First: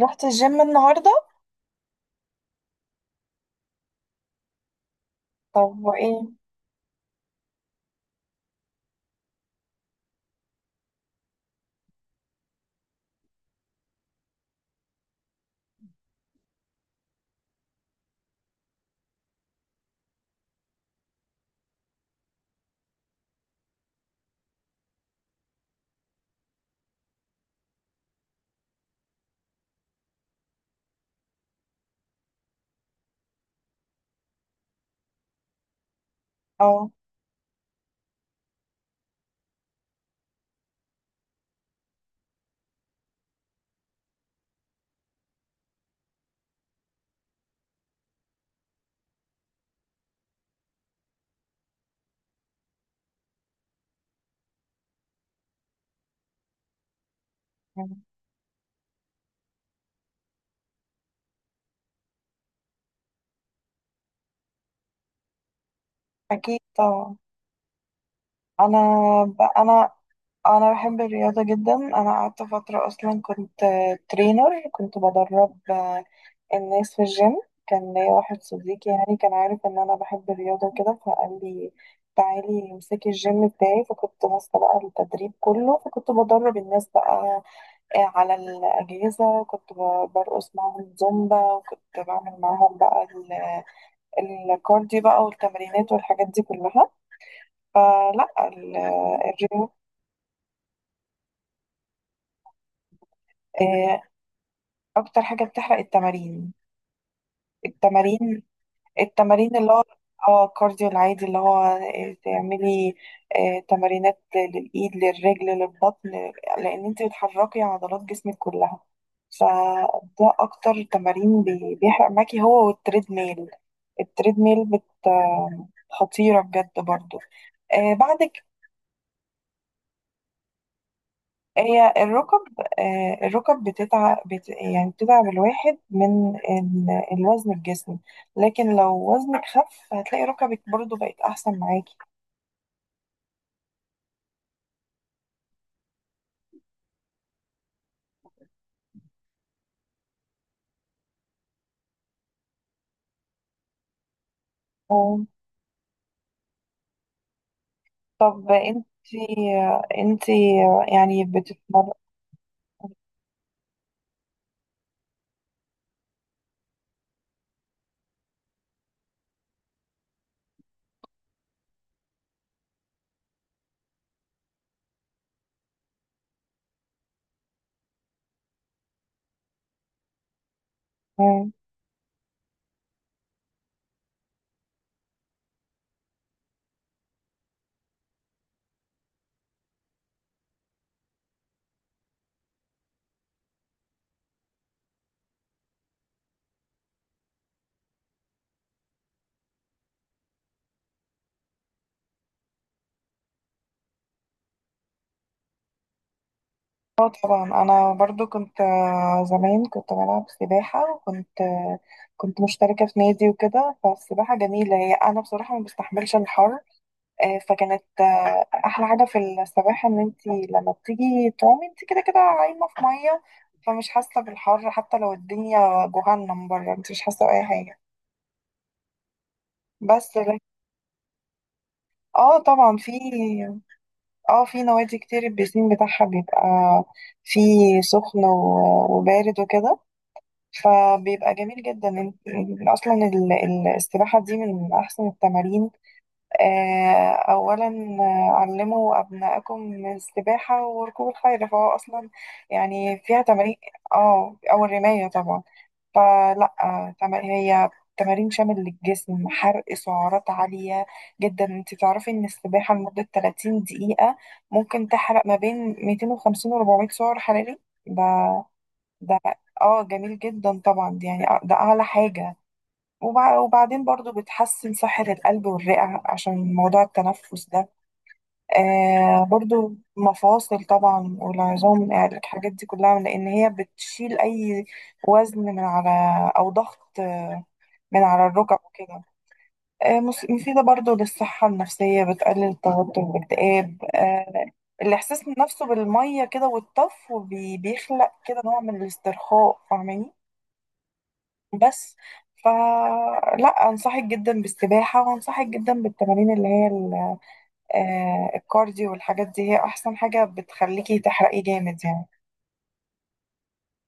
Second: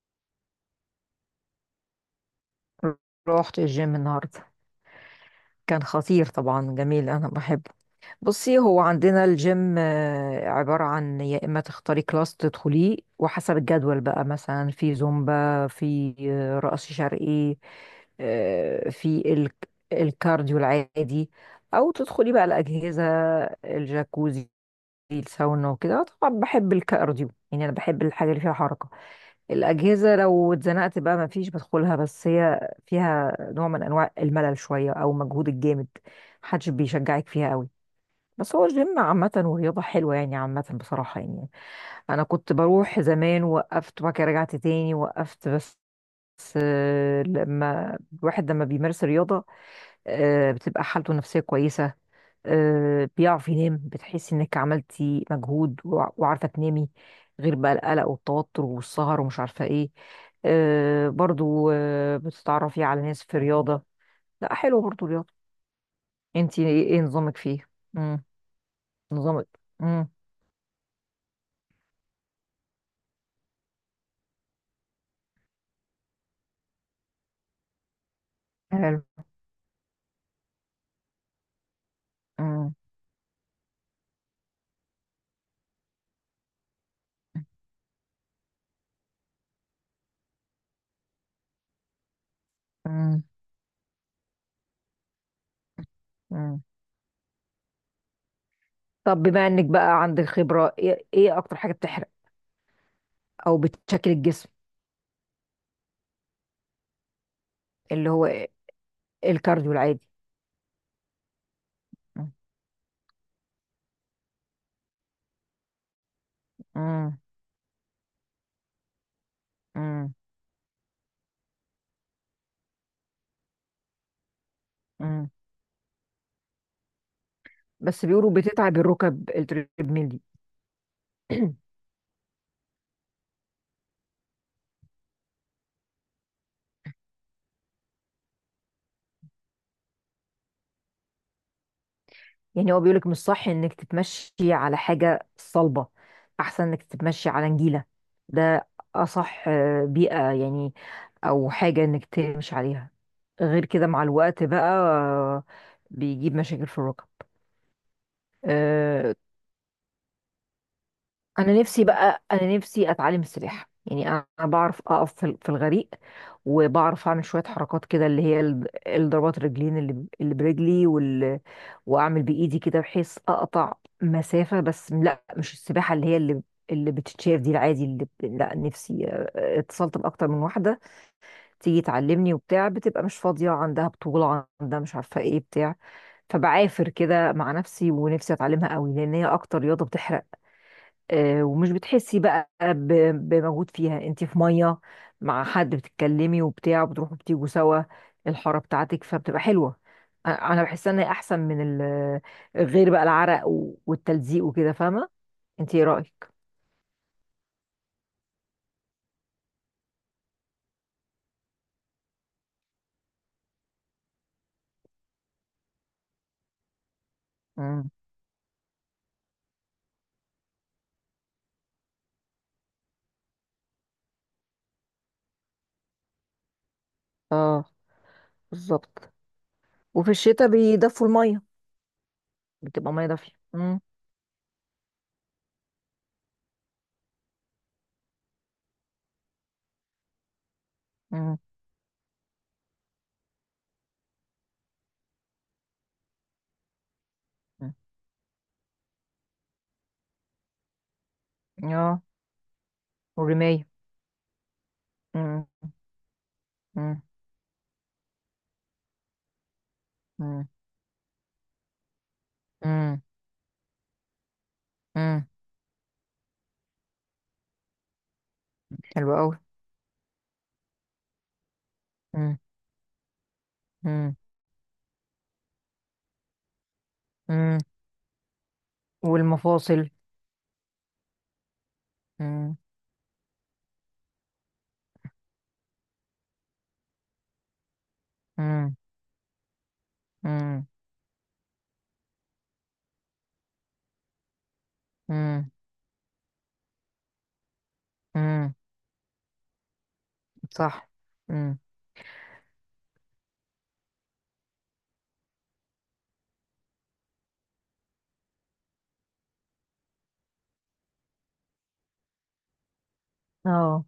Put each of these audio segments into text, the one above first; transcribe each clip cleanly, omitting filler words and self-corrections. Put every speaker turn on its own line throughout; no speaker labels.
رحت الجيم النهاردة؟
رحت الجيم النهاردة. كان
طب
خطير
وايه؟
طبعا، جميل، أنا بحبه. بصي، هو عندنا الجيم عبارة عن يا إما تختاري كلاس تدخليه وحسب الجدول بقى، مثلا في زومبا، في رقص شرقي. في ال- الكارديو العادي، أو تدخلي بقى الأجهزة، الجاكوزي، الساونا وكده. طبعا بحب الكارديو، يعني أنا بحب الحاجة اللي فيها حركة. الأجهزة لو اتزنقت بقى مفيش بدخلها، بس هي فيها نوع من أنواع الملل شوية، أو مجهود الجامد، محدش
اه.
بيشجعك فيها قوي. بس هو الجيم عامة ورياضة حلوة يعني، عامة بصراحة يعني. أنا كنت بروح زمان، وقفت، وبعد كده رجعت تاني، وقفت بس. بس، لما بيمارس رياضة، بتبقى حالته النفسية كويسة. بيعرف ينام، بتحس انك عملتي مجهود وعارفة تنامي. غير بقى
يعني
القلق والتوتر والسهر ومش عارفة ايه. برضو بتتعرفي على ناس في رياضة. لا، حلو برضو رياضة.
اكيد
انتي إيه
طبعا.
نظامك فيه؟ مم.
انا ب...
نظامك؟
انا
مم.
انا بحب الرياضة جدا. انا قعدت فترة اصلا كنت ترينر، كنت بدرب الناس في الجيم. كان ليا واحد صديقي،
حلو.
يعني كان عارف ان انا بحب الرياضة وكده، فقال لي تعالي
مم.
امسكي الجيم بتاعي، فكنت ماسكة بقى التدريب كله، فكنت بدرب الناس بقى على الأجهزة، كنت برقص معاهم زومبا، وكنت بعمل معاهم بقى
مم.
الكارديو بقى والتمرينات والحاجات دي
مم.
كلها.
طب بما انك
الرياضة
بقى عندك خبرة، إيه اكتر حاجة بتحرق او
آه،
بتشكل الجسم؟
أكتر حاجة بتحرق التمارين.
اللي
التمارين
هو
التمارين اللي
الكارديو
هو
العادي.
اه الكارديو العادي، اللي هو
مم.
تعملي تمارينات للإيد، للرجل، للبطن، لأن انت بتحركي عضلات جسمك كلها.
مم.
فده أكتر تمارين بيحرق معاكي، هو والتريد ميل. التريد ميل بت
مم.
آه، خطيرة بجد برضو. آه،
بس
بعد
بيقولوا بتتعب الركب التريدميل دي.
هي الركب، الركب بتتعب، يعني بتتعب الواحد من الوزن في جسمه، لكن لو وزنك خف هتلاقي ركبك برضو بقت أحسن معاكي.
يعني هو بيقولك مش صح انك تتمشي على حاجة صلبة، احسن انك تتمشي على نجيلة، ده اصح بيئة يعني، او حاجة انك تمشي عليها، غير كده مع الوقت بقى
اه.
بيجيب مشاكل في الركب.
طب
آه،
انتي انتي يعني بتتمرن؟
انا نفسي اتعلم السباحه يعني، انا بعرف اقف في الغريق، وبعرف اعمل شويه حركات كده، اللي هي الضربات الرجلين اللي برجلي واعمل بايدي كده بحيث اقطع مسافه، بس لا، مش السباحه اللي هي اللي بتتشاف دي، العادي لا، نفسي اتصلت باكتر من واحده
مم.
تيجي تعلمني وبتاع، بتبقى مش فاضيه، عندها بطوله، عندها مش عارفه ايه بتاع. فبعافر كده مع نفسي، ونفسي اتعلمها قوي، لان هي اكتر رياضه بتحرق ومش بتحسي بقى بمجهود فيها، انت في ميه، مع حد بتتكلمي وبتاع، وبتروحوا بتيجوا سوا الحاره بتاعتك فبتبقى حلوه. انا بحس ان هي احسن من غير بقى العرق والتلزيق وكده، فاهمه؟ انت ايه رايك؟
اه طبعا. انا برضو كنت زمان كنت بلعب سباحة، وكنت كنت مشتركة في نادي وكده. فالسباحة جميلة، هي انا بصراحة ما بستحملش الحر، فكانت
امم.
احلى حاجه في السباحه ان انت لما بتيجي تعومي انت كده كده عايمه في ميه، فمش حاسه بالحر. حتى لو الدنيا جهنم بره، انت مش حاسه باي
اه.
حاجه.
بالظبط. وفي
بس ل-
الشتاء بيدفوا الميه،
اه طبعا. في
بتبقى ميه دافيه. امم.
اه في نوادي كتير البيسين بتاعها بيبقى فيه سخن وبارد وكده، فبيبقى
امم.
جميل جدا. السباحه دي من احسن التمارين أولا. علموا أبنائكم السباحة وركوب الخيل، فهو
أمم. اه.
أصلا يعني فيها تمارين.
والرمايه.
اه أو الرماية طبعا.
امم. امم.
هي تمارين شامل للجسم، حرق سعرات
امم.
عالية جدا. انت تعرفي ان السباحة
امم.
لمدة 30 دقيقة ممكن تحرق
أمم.
ما بين 250 و 400 سعر حراري؟ ده
حلو
ده.
قوي.
اه جميل جدا طبعا، دي يعني ده أعلى حاجة.
امم.
وبعدين برضو
امم.
بتحسن صحة القلب والرئة عشان موضوع التنفس
أمم.
ده. آه برضو
والمفاصل.
مفاصل طبعا والعظام، يعني الحاجات دي كلها، لأن هي بتشيل أي وزن من على، أو ضغط من على الركب
امم.
وكده. مفيدة
امم.
برضو للصحة النفسية، بتقلل التوتر والاكتئاب. آه الإحساس
امم.
نفسه بالمية كده والطف، وبيخلق كده
امم.
نوع من الاسترخاء، فاهماني؟
صح. امم.
بس. فلا انصحك جدا بالسباحة، وانصحك جدا بالتمارين اللي هي الكارديو والحاجات دي، هي احسن حاجة بتخليكي تحرقي جامد يعني.
اه.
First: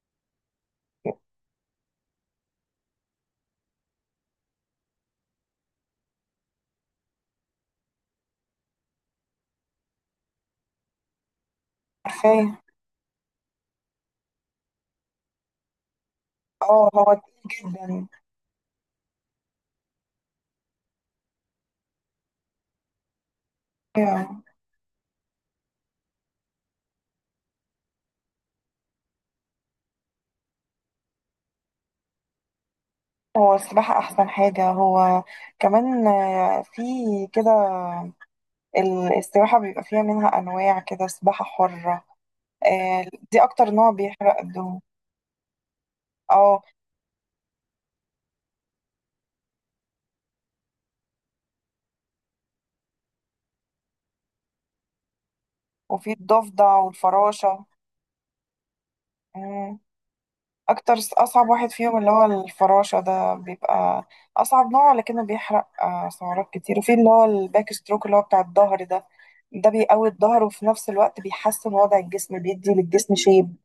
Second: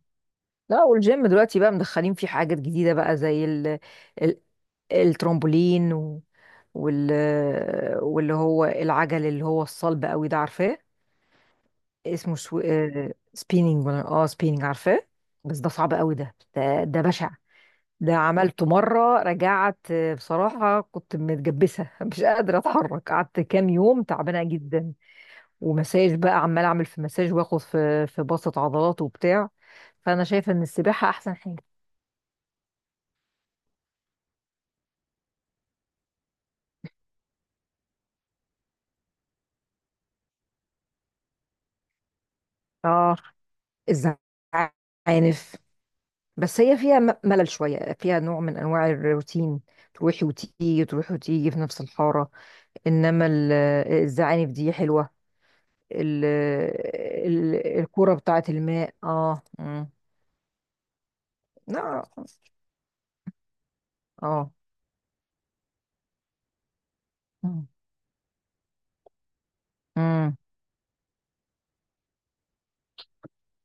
لا، والجيم دلوقتي بقى مدخلين فيه حاجات جديدة بقى، زي ال الترامبولين و... وال واللي هو العجل اللي هو الصلب قوي ده، عارفاه. اسمه
عارفاه.
سبيننج ولا، اه، سبيننج، عارفاه. بس ده صعب قوي،
اه
ده
هو
بشع.
تقيل جدا.
ده عملته مرة، رجعت بصراحة كنت متجبسة مش قادرة اتحرك، قعدت كام يوم
أيوة.
تعبانة جدا. ومساج بقى، عمال اعمل في مساج، واخد في بسط عضلات وبتاع، فانا شايفه ان السباحه احسن حاجه.
هو السباحة احسن حاجة. هو كمان آه، في كده السباحة بيبقى فيها منها انواع كده. سباحة حرة آه،
اه،
دي اكتر نوع بيحرق الدهون.
الزعانف. بس
اه.
هي فيها ملل شويه، فيها نوع من انواع الروتين، تروحي وتيجي، تروحي وتيجي في نفس الحاره، انما الزعانف دي حلوه.
وفي
ال-
الضفدع والفراشة.
الكوره بتاعه الماء. اه.
مم.
مم.
اصعب واحد فيهم
لا.
اللي هو الفراشة، ده بيبقى
اه.
اصعب نوع، لكنه بيحرق سعرات كتير. وفي اللي هو
مم.
الباك ستروك، اللي هو بتاع الظهر ده، ده بيقوي
مم.
الظهر، وفي نفس الوقت بيحسن وضع الجسم، بيدي للجسم شيب.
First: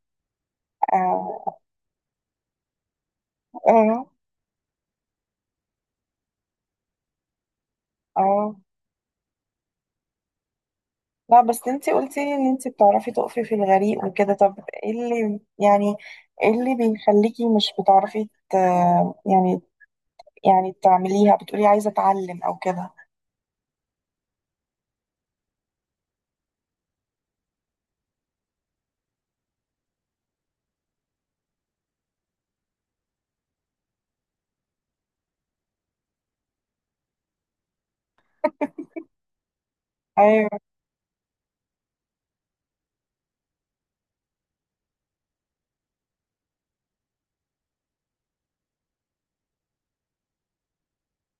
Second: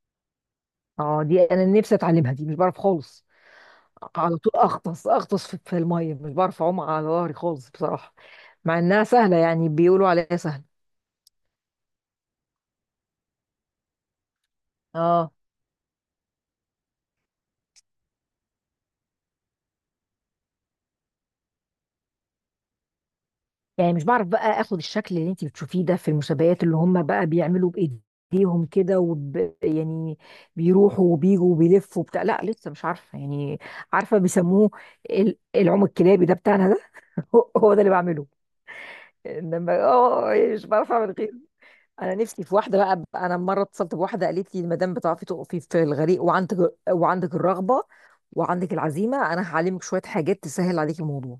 اه، دي
اه.
انا نفسي اتعلمها، دي مش بعرف خالص،
اه.
على طول اغطس اغطس في الميه، مش بعرف اعوم على ظهري خالص بصراحه،
اه.
مع انها سهله، يعني بيقولوا عليها سهله.
لا بس انتي قلتي لي ان انتي بتعرفي تقفي في الغريق وكده، طب ايه
اه،
اللي يعني، ايه اللي بيخليكي مش بتعرفي ت... يعني، يعني تعمليها؟ بتقولي عايزة اتعلم او كده؟
يعني مش بعرف بقى اخد الشكل اللي انت بتشوفيه ده في المسابقات، اللي هم بقى بيعملوا بايديهم كده يعني بيروحوا وبيجوا وبيلفوا بتاع. لا، لسه مش عارفه يعني. عارفه بيسموه العوم الكلابي ده بتاعنا ده. هو هو ده اللي بعمله، انما اه،
ايوه.
يعني مش بعرف اعمل غيره. انا نفسي في واحده بقى، انا مره اتصلت بواحده قالت لي: المدام بتعرفي تقفي في الغريق، وعندك الرغبه وعندك العزيمه، انا هعلمك شويه حاجات تسهل عليك الموضوع،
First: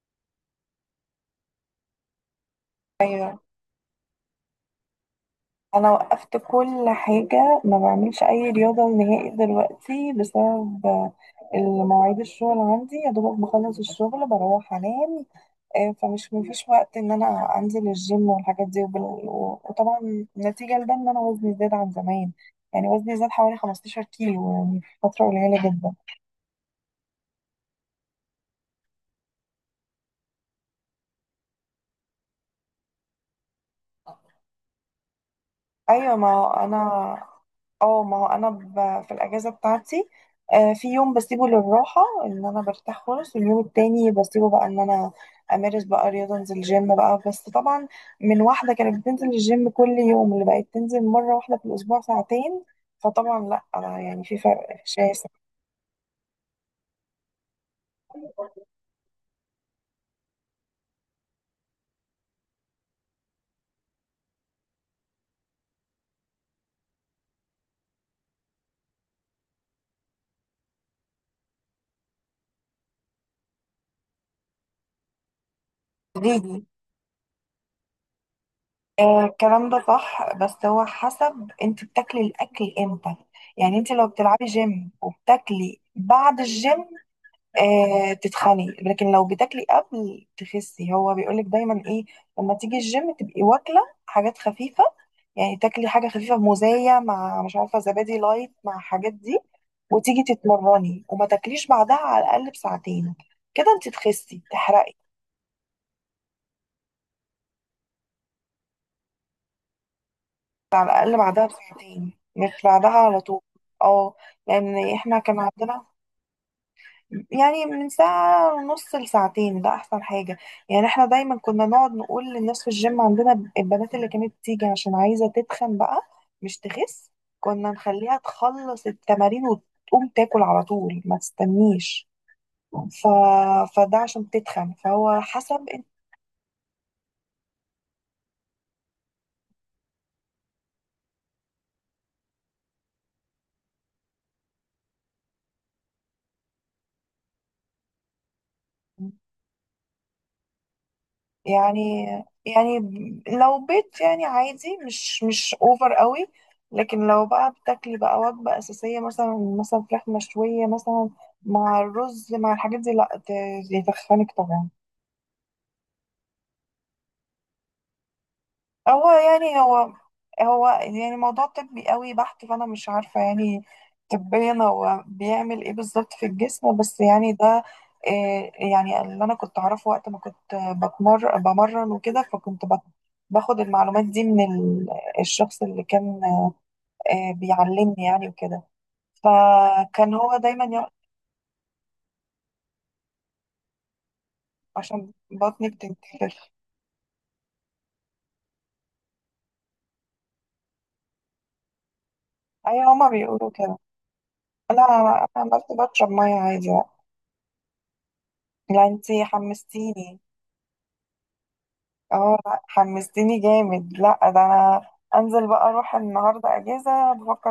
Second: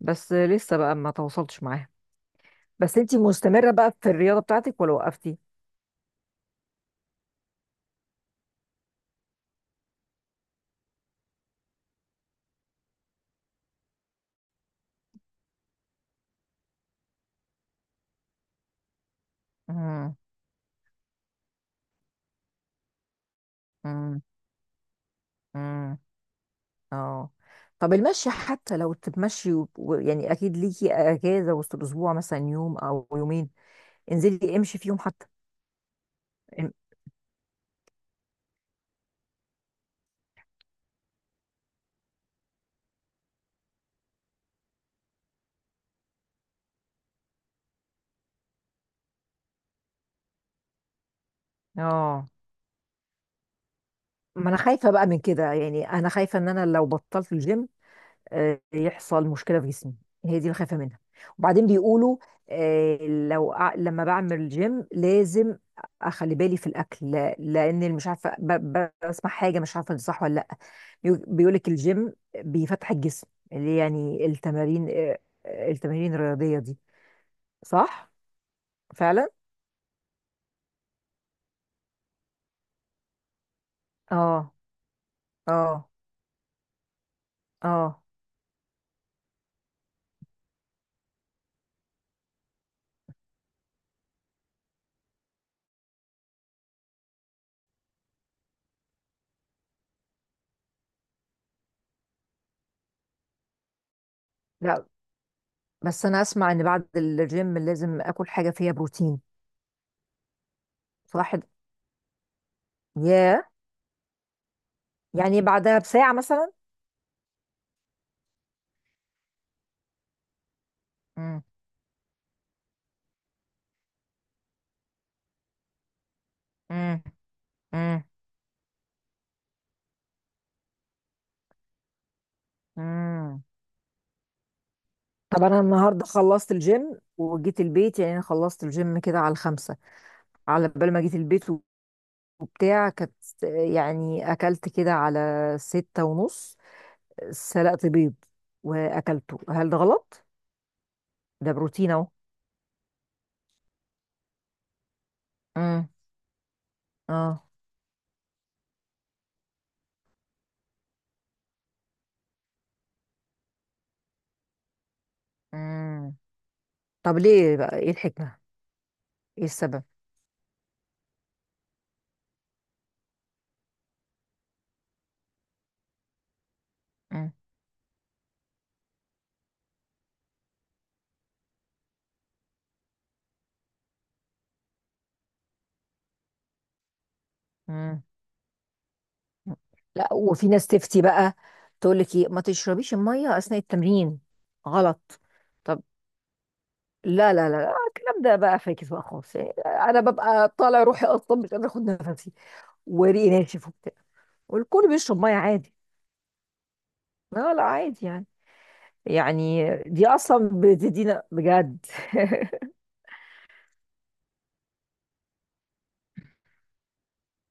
بس لسه بقى ما تواصلتش معاها. بس انتي
ايوه.
مستمره بقى في الرياضه بتاعتك ولا وقفتي؟
انا وقفت كل حاجه، ما بعملش اي رياضه نهائي دلوقتي بسبب المواعيد، الشغل عندي يا دوبك بخلص الشغل بروح انام. آه، فمش مفيش وقت ان انا انزل الجيم والحاجات دي
امم.
وطبعا نتيجه لده ان انا وزني زاد عن زمان، يعني وزني زاد حوالي 15
امم.
كيلو يعني في فتره قليله جدا.
امم. اه. طب المشي، حتى لو تتمشي يعني، اكيد ليكي اجازه وسط الاسبوع مثلا، يوم او يومين، انزلي امشي فيهم حتى.
ايوه ما هو
ام-
انا اه ما هو انا في الاجازه بتاعتي في يوم بسيبه للراحه ان انا برتاح خالص، واليوم التاني بسيبه بقى ان انا امارس بقى رياضه، انزل جيم بقى. بس طبعا من واحده كانت بتنزل الجيم كل يوم اللي بقت تنزل مره واحده في الاسبوع
اه.
ساعتين، فطبعا لا أنا يعني في
ما انا
فرق
خايفه بقى من
شاسع.
كده يعني، انا خايفه ان انا لو بطلت الجيم يحصل مشكله في جسمي، هي دي اللي خايفه منها. وبعدين بيقولوا آه، لما بعمل جيم لازم اخلي بالي في الاكل، لان مش عارفه بسمع حاجه، مش عارفه دي صح ولا لا. بيقولك الجيم بيفتح الجسم، اللي يعني التمارين آه، آه، التمارين الرياضيه
قوليلي.
دي. صح، فعلا.
الكلام ده صح، بس هو حسب انت بتاكلي الاكل امتى. يعني انت لو بتلعبي
اه.
جيم وبتاكلي
اه.
بعد الجيم
اه.
آه تتخني، لكن لو بتاكلي قبل تخسي. هو بيقولك دايما ايه، لما تيجي الجيم تبقي واكله حاجات خفيفه، يعني تاكلي حاجه خفيفه، موزيه مع مش عارفه زبادي لايت مع حاجات دي، وتيجي تتمرني، وما تاكليش بعدها على الاقل بساعتين. كده انت تخسي
لا،
تحرقي.
بس انا اسمع ان بعد الجيم لازم اكل حاجه فيها بروتين.
على الاقل
صح.
بعدها بساعتين، مش بعدها على طول.
ياه.
اه. لان احنا كان
يعني بعدها
عندنا
بساعه مثلا؟
يعني من ساعة ونص لساعتين، ده أحسن حاجة. يعني احنا دايما كنا نقعد نقول للناس في الجيم عندنا، البنات اللي كانت تيجي عشان عايزة تتخن بقى، مش
مم.
تخس، كنا
مم.
نخليها تخلص التمارين وتقوم تاكل على طول، ما تستنيش. ف...
مم.
فده عشان تتخن، فهو
طب انا
حسب
النهارده خلصت الجيم وجيت البيت، يعني انا خلصت الجيم كده على 5، على بال ما جيت البيت وبتاع، كانت يعني اكلت كده على 6:30، سلقت بيض واكلته، هل ده غلط؟ ده بروتين
يعني.
اهو.
يعني لو بيت يعني عادي، مش
مم.
اوفر قوي. لكن لو
اه.
بقى بتاكلي بقى وجبة أساسية مثلا، مثلا فراخ مشوية مثلا مع الرز مع الحاجات دي، لا ت- يتخنك طبعا.
مم. طب ليه بقى؟ ايه الحكمة؟
هو
ايه
يعني
السبب؟
هو هو يعني موضوع طبي قوي بحت، فانا مش عارفه يعني طبيا هو بيعمل ايه بالظبط في الجسم. بس
مم.
يعني ده إيه يعني، اللي انا كنت اعرفه وقت ما كنت بمرن وكده، فكنت باخد المعلومات دي من الشخص اللي كان
مم.
بيعلمني يعني وكده،
لا،
فكان هو
وفي
دايما
ناس
يقول
تفتي بقى، تقول لك ايه: ما تشربيش المية اثناء التمرين.
عشان
غلط.
بطني
طب.
بتنتفخ.
لا، لا، لا، لا، الكلام ده بقى فاكس بقى خالص يعني، انا ببقى طالع روحي اصلا، مش قادره اخد نفسي،
ايوه هما
وريقي
بيقولوا
ناشف
كده.
وبتاع،
لا
والكل بيشرب
انا
ميه
أنا عملت
عادي.
بشرب ميه عادي بقى.
لا، لا، عادي يعني.
لا انتي
يعني دي
حمستيني.
اصلا بتدينا بجد.
اه لا حمستني جامد. لا ده انا انزل بقى اروح النهارده اجازه، بفكر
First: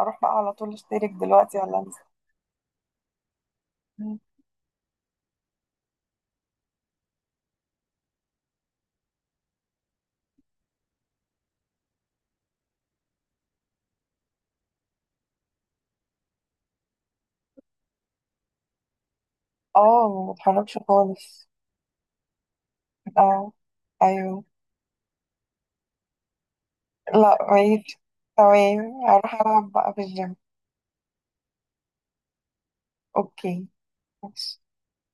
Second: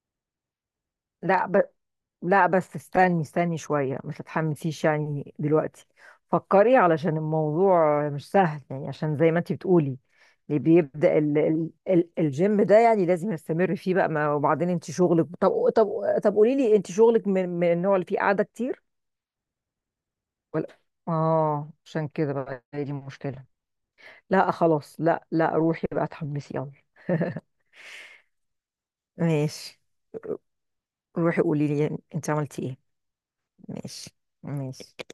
اروح بقى على طول اشترك دلوقتي،
لا.
ولا انزل.
لا، بس استني استني شوية، ما
مم.
تتحمسيش يعني دلوقتي. فكري، علشان الموضوع مش سهل يعني، عشان زي ما انتي بتقولي اللي بيبدأ ال ال ال الجيم ده يعني، لازم يستمر فيه بقى، ما وبعدين انت شغلك. طب، طب، طب قولي لي، انت شغلك من النوع اللي فيه قعدة كتير
اه ما بتحركش
ولا؟
خالص.
اه، عشان كده بقى، هي دي المشكلة.
اه. ايوه.
لا، خلاص، لا، لا، روحي بقى اتحمسي، يلا.
لا ماشي. تمام. هروح العب
ماشي،
بقى في الجيم.
روحي قولي لي انت عملتي ايه.
اوكي.
ماشي.
ماشي.
ماشي.